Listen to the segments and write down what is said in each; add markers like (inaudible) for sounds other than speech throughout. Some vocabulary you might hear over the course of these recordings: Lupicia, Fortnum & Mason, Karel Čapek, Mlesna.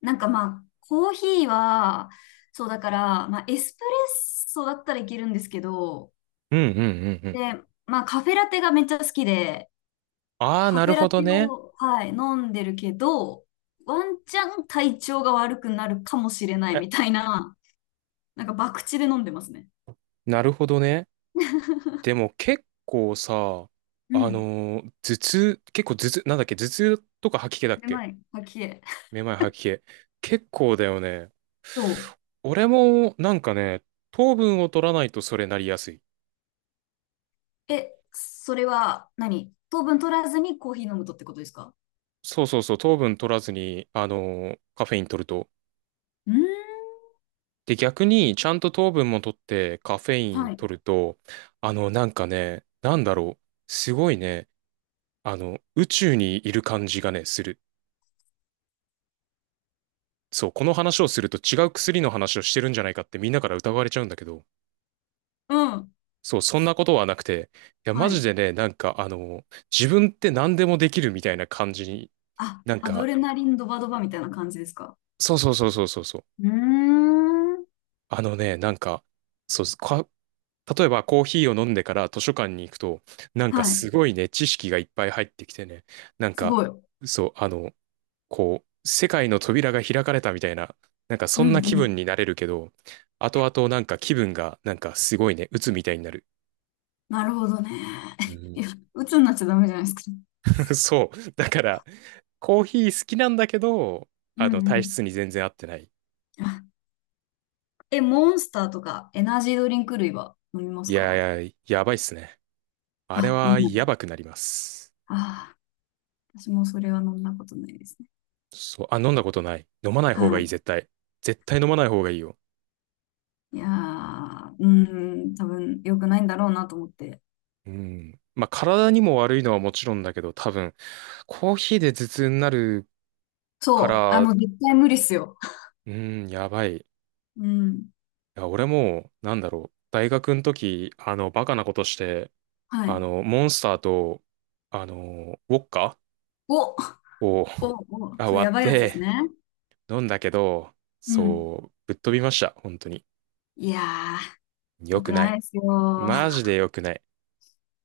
なんかまあ、コーヒーは、そうだから、まあ、エスプレッソだったらいけるんですけど、うんうんうんうん。で、まあ、カフェラテがめっちゃ好きで、ああ、カなフるェラほテどね。を、はい、飲んでるけど、ワンチャン体調が悪くなるかもしれないえ、みたいな、なんか博打で飲んでますね。なるほどね。でも結構さ、うん。頭痛、結構頭痛、なんだっけ、頭痛とか吐き気だっで、け、まい吐きえ。めまい吐き気。結構だよね。そ俺もなんかね、糖分を取らないとそれなりやすい。う。え、それは何、糖分取らずにコーヒー飲むとってことですか？そうそうそう、糖分取らずに、カフェイン取ると。うーん。で、逆にちゃんと糖分も取ってカフェインはい。取ると、あの、なんかね、なんだろう。すごいね、あの、宇宙にいる感じがね、する。そう、この話をすると違う薬の話をしてるんじゃないかってみんなから疑われちゃうんだけど、うん。そう、そんなことはなくて、いや、マはジい。でね、なんか、あの、自分って何でもできるみたいな感じに、あ、なんアドか、レナリンドバドバみたいな感じですか？そうそうそうそうそうそう、うーん。あのね、なんか、そう、か、例えばコーヒーを飲んでから図書館に行くと、なんかはすい。ごいね、知識がいっぱい入ってきてね、なんすか、ごい。うそう、あの、こう、世界の扉が開かれたみたいな、なんかそんんなう気ん。分になれるけど、後々なんか気分がなんかすごいね、鬱みたいになる。なるほどね。う (laughs) ん。 いや、鬱になっちゃダメじゃないですか。(laughs) そう。だから、コーヒー好きなんだけど、うあの、んう体質ん。に全然合ってない。あ、え、モンスターとかエナジードリンク類は飲みまいすか？やいや、やばいっすね。あれあ、飲はやむ。ばくなります。ああ私もそれは飲んだことないですね。そう。あ、飲んだことない。飲まない方がはいい、い。絶対。絶対飲まない方がいいよ。いやー、うーん、多分良くないんだろうなと思って。うん。まあ、体にも悪いのはもちろんだけど、多分、コーヒーで頭痛になるかそう、あら、の、絶対無理っすよ。うん、やばい。うん。いや、俺も、なんだろう、大学の時、あの、バカなことして、はあい。の、モンスターと、あの、ウォッカお、お、を (laughs) お、あ、そう、割やっばいやつですてね。飲んだけど、うん。そう、ぶっ飛びました、本当に。いやー、良良くくなないい。ですよ。マジで良くない。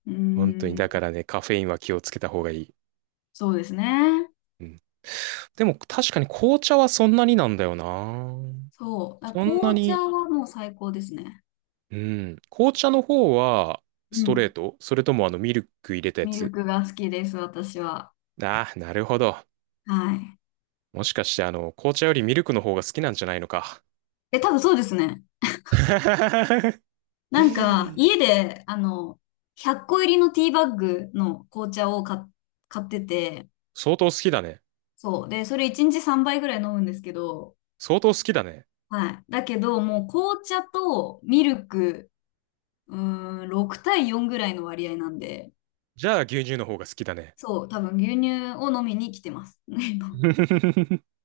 うー本当に、だかん。らね、カフェインは気をつけた方がいい。そうですね。うん。でも、確かに紅茶はそんなになんだよな。そう。だそんな紅茶に、はもう最高ですね。うん。紅茶の方は、うストレーん。ト、それともあの、ミルク入れたやミルつ？クが好きです、私は。ああー、なるほど。はい。もしかして、あの、紅茶よりミルクの方が好きなんじゃないのか。え、多分そうですね。(laughs) なんか、家で、あの、100個入りのティーバッグの紅茶を買ってて、相当好きだね。そう。で、それ1日3杯ぐらい飲むんですけど、相当好きだね。はい。だけど、もう紅茶とミルク、うーん、6対4ぐらいの割合なんで、じゃあ牛乳の方が好きだね。そう、多分牛乳を飲みに来てます。(laughs) (laughs)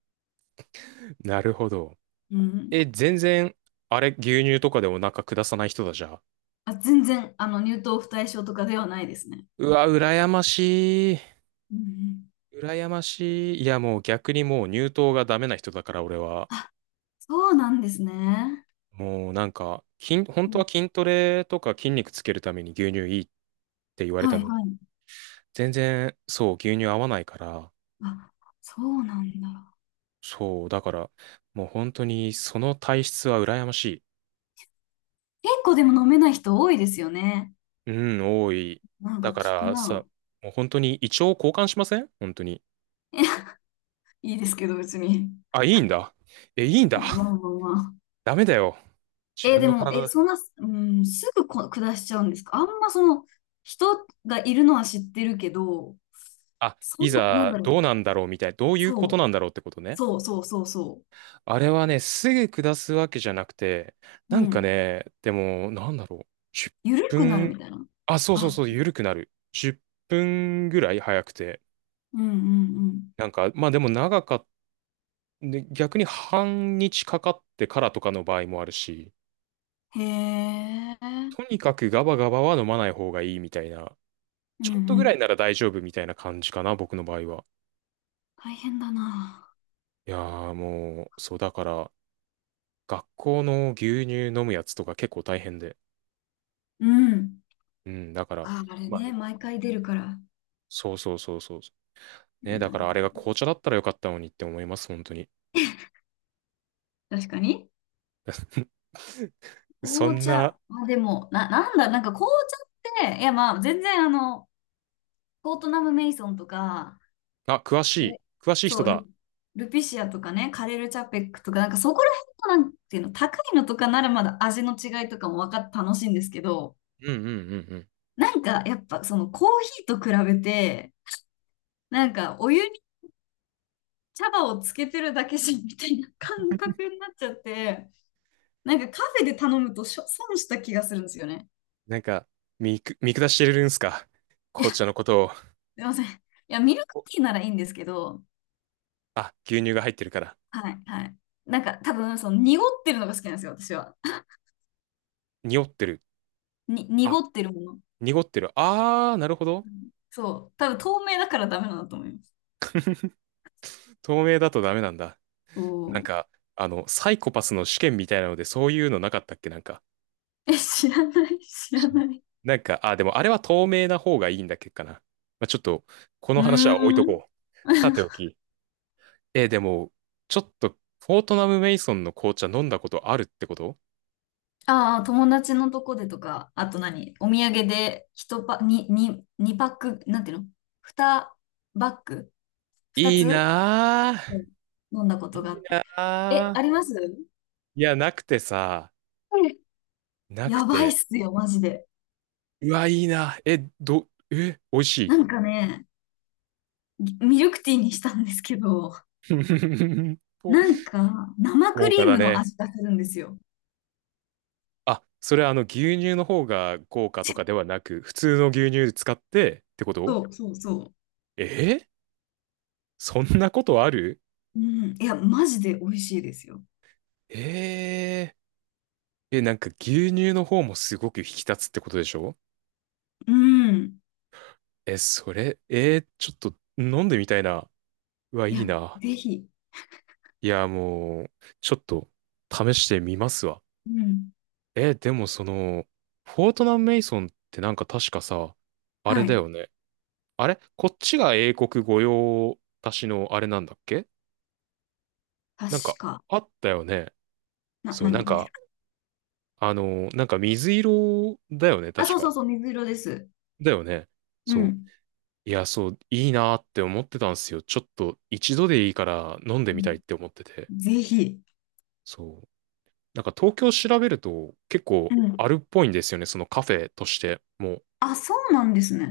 なるほど。うん。え、全然、あれ、牛乳とかでお腹下さない人だじゃあ。あ、全然、あの、乳糖不対症とかではないですね。うわ、羨ましい。うんうん。羨ましい。いや、もう逆にもう乳糖がダメな人だから俺は。あ、そうなんですね。もうなんか、筋、本うんう当ん。は筋トレとか筋肉つけるために牛乳いいって言われはたいのに。はい。全然、そう、牛乳合わないから。あ、そうなんだ。そう、だから、もう本当にその体質は羨まし結構でも飲めない人多いですよね。い。うん、多い。なんかだか聞くらさ、な。もう本当に胃腸交換しません本当に。(laughs) いいですけど、別に。あ、いいんだ。え、いいんだ。まあ (laughs) まあまあ。ダメだよ。自え、分でのも、え、体、そんな、うん、すぐ下しちゃうんですか？あんまその、人がいるのは知ってるけど、あ、そいの、なんざだろどう。うなんだろうみたいな、どういうこそとなう、んだろうってことね。そうそうそうそあれはね、すぐ下すわけじゃなくて、う。うなんかん。ね、でも、なんだろう。10緩くなるみ分、たいな。あ、そうそうあ、そう、緩くなる。10分ぐらい早くて。うんうんなんか、まあでも長かっで、逆に半日かかってからとかの場合もあるし、うん。へえ。とにかくガバガバは飲まない方がいいみたいな、うんちょうっとぐらん。いなら大丈夫みたいな感じかな、僕の場合は。大変だな。いやーもう、そうだから、学校の牛乳飲むやつとか結構大変で。うん。うん、だから、あ、あれまあね、ね、毎回出るから。そうそうそうそう。ね、だなるかほらあれがど。紅茶だったらよかったのにって思います、本当に。確かに。(laughs) そ紅ん茶。な、あ、でも、なんだ、なんか紅茶って、いやまあ、全然あの、コートナム・メイソンとか、あ、詳しあい。れ詳しいそ人う、ル、だ。ルピシアとかね、カレル・チャペックとか、なんかそこら辺のなんていうの、高いのとかならまだ味の違いとかも分かって楽しいんですけど、うんうんうんうん。なんかやっぱそのコーヒーと比べて、なんかお湯に茶葉をつけてるだけしみたいな感覚になっちゃって、なんかカフェで頼むとしょ損した気がするんですよね。なんか、見く、見下してるんすか？ (laughs) いや、紅す茶のことを。いません。いや、ミルクお、ティーならいいんですけど、あ、牛乳が入ってるから。はい、はい。なんか多分、その濁ってるのが好きなんですよ、私は。濁ってる。に、濁あ、ってるもの。濁ってる。あー、なるほど。うんそう。多分透明だからダメなんだと思います。透明だとダメなんだ。おなんーか、あの、サイコパスの試験みたいなので、そういうのなかったっけなんか。え、知らない、知らない。なんか、あ、でもあれは透明な方がいいんだっけかな。まあ、ちょっと、こうの話は置いとーん。こう。さてお (laughs) き。えー、でも、ちょっと、フォートナム・メイソンの紅茶飲んだことあるってこと？ああ、友達のとこでとか、あと何お土産で一パ、にに2パック、なんていうの？ 2 バッグ？ いい 2 つ、なうん、飲んだこぁ。いといがあって。え、あなります？うん、ぁ。いや、なくてさ、なくやばいって。すよ、マジで。うわ、いいな。え、ど、え、美味しい？なんかね、ミルクティーにしたんですけど、(laughs) こ、なんか生ク高リ価ーだムのね。味がするんですよ。あ、それはあの牛乳の方が高価とかではなく、普通の牛乳使ってってこと？そうそうそえー、そんなことある？う。うん。いや、マジで美味しいですよ。えー、え、なんか牛乳の方もすごく引き立つってことでしょ？うん。え、それ、えーちょっと飲んでみたいな。うわ、いいいや、な。ぜひ。いや、もう、ちょっと試してみますわ。うん。え、でもその、フォートナム・メイソンってなんか確かさ、あれはだい。よね。あれこっちが英国御用達のあれなんだっけ？確なんかか。あったよね。な、そう、なん何がね。か、あの、なんか水色だよね、あ、確そうそか。うそう、水色です。だよね。うそん。う。いや、そう、いいなーって思ってたんですよ。ちょっと一度でいいから飲んでうみたいっん、て思ってて。ぜひ。そう。なんか東京調べると結う構ん。あるっぽいんですよね、そのカフェとして。もう、あ、そうなんですね。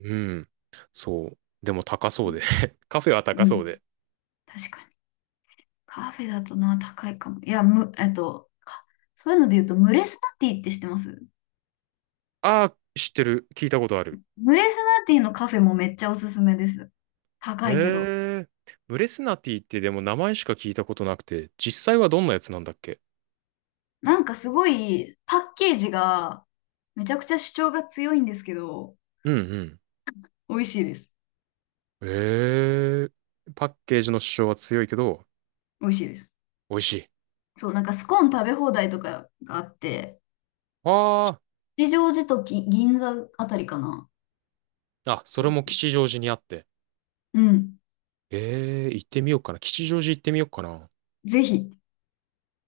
うん。そう。でも高そうで。(laughs) カフェは高うそん。うで。確かに。カフェだとな、高いかも。いや、む、えっと、か、そういうので言うと、ムレスナティって知ってます？ああ、知ってる。聞いたことある。ムレスナティのカフェもめっちゃおすすめです。高いけど。ええ。ブレスナティってでも名前しか聞いたことなくて、実際はどんなやつなんだっけ？なんかすごい、パッケージが、めちゃくちゃ主張が強いんですけど、うん美味しいです。うん。ええ。パッケージの主張は強いけど、美味しいです。美味しい。そう、なんかスコーン食べ放題とかがあって、あ吉祥寺と銀座あたりかな。あ。あ、そそれう。も吉祥寺にあって。うん。ええ、行ってみようかな。吉祥寺行ってみようかな。ぜひ。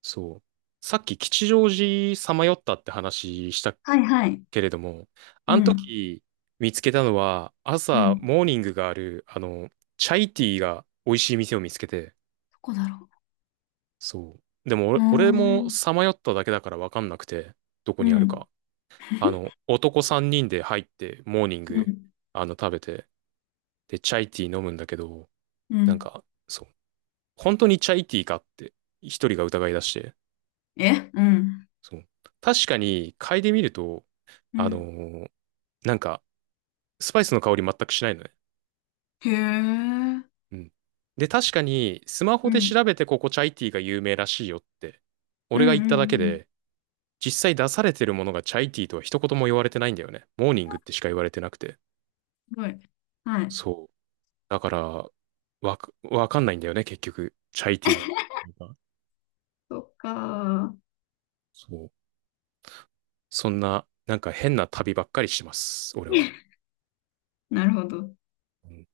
そう。さっき吉祥寺さまよったって話したはいはい。けれども、うあのん。時見つけたのは、う朝ん。どモーニングがある、あの、チャイティーが美味しい店を見つけて、こだろそう。でもう。うー俺、俺もん。さまよっただけだから分かんなくて、どこうにあるん。か。あの、男3人で入って、モーニンうグ、ん。あの、食べて、で、チャイティー飲むんだけど、うなんん。か、そう。本当にチャイティーかって、一人が疑い出して、えうん。そう。確かに、嗅いでみると、うあのん。ーなんか、スパイスの香り全くしないのね。へえ。うん。で、確かに、スマホうで調ん。べてここチャイティーが有名らしいよって、う俺が言っんたうんだうけん。で、実際出されてるものがチャイティーとは一言も言われてないんだよね。モーニングってしか言われてなくて。すごい。はい。そう。だから、わか、わかんないんだよね、結局。チャイティーの。そっかー。そう。そんな、なんか変な旅ばっかりしてます、俺は。(laughs) なるほど。うん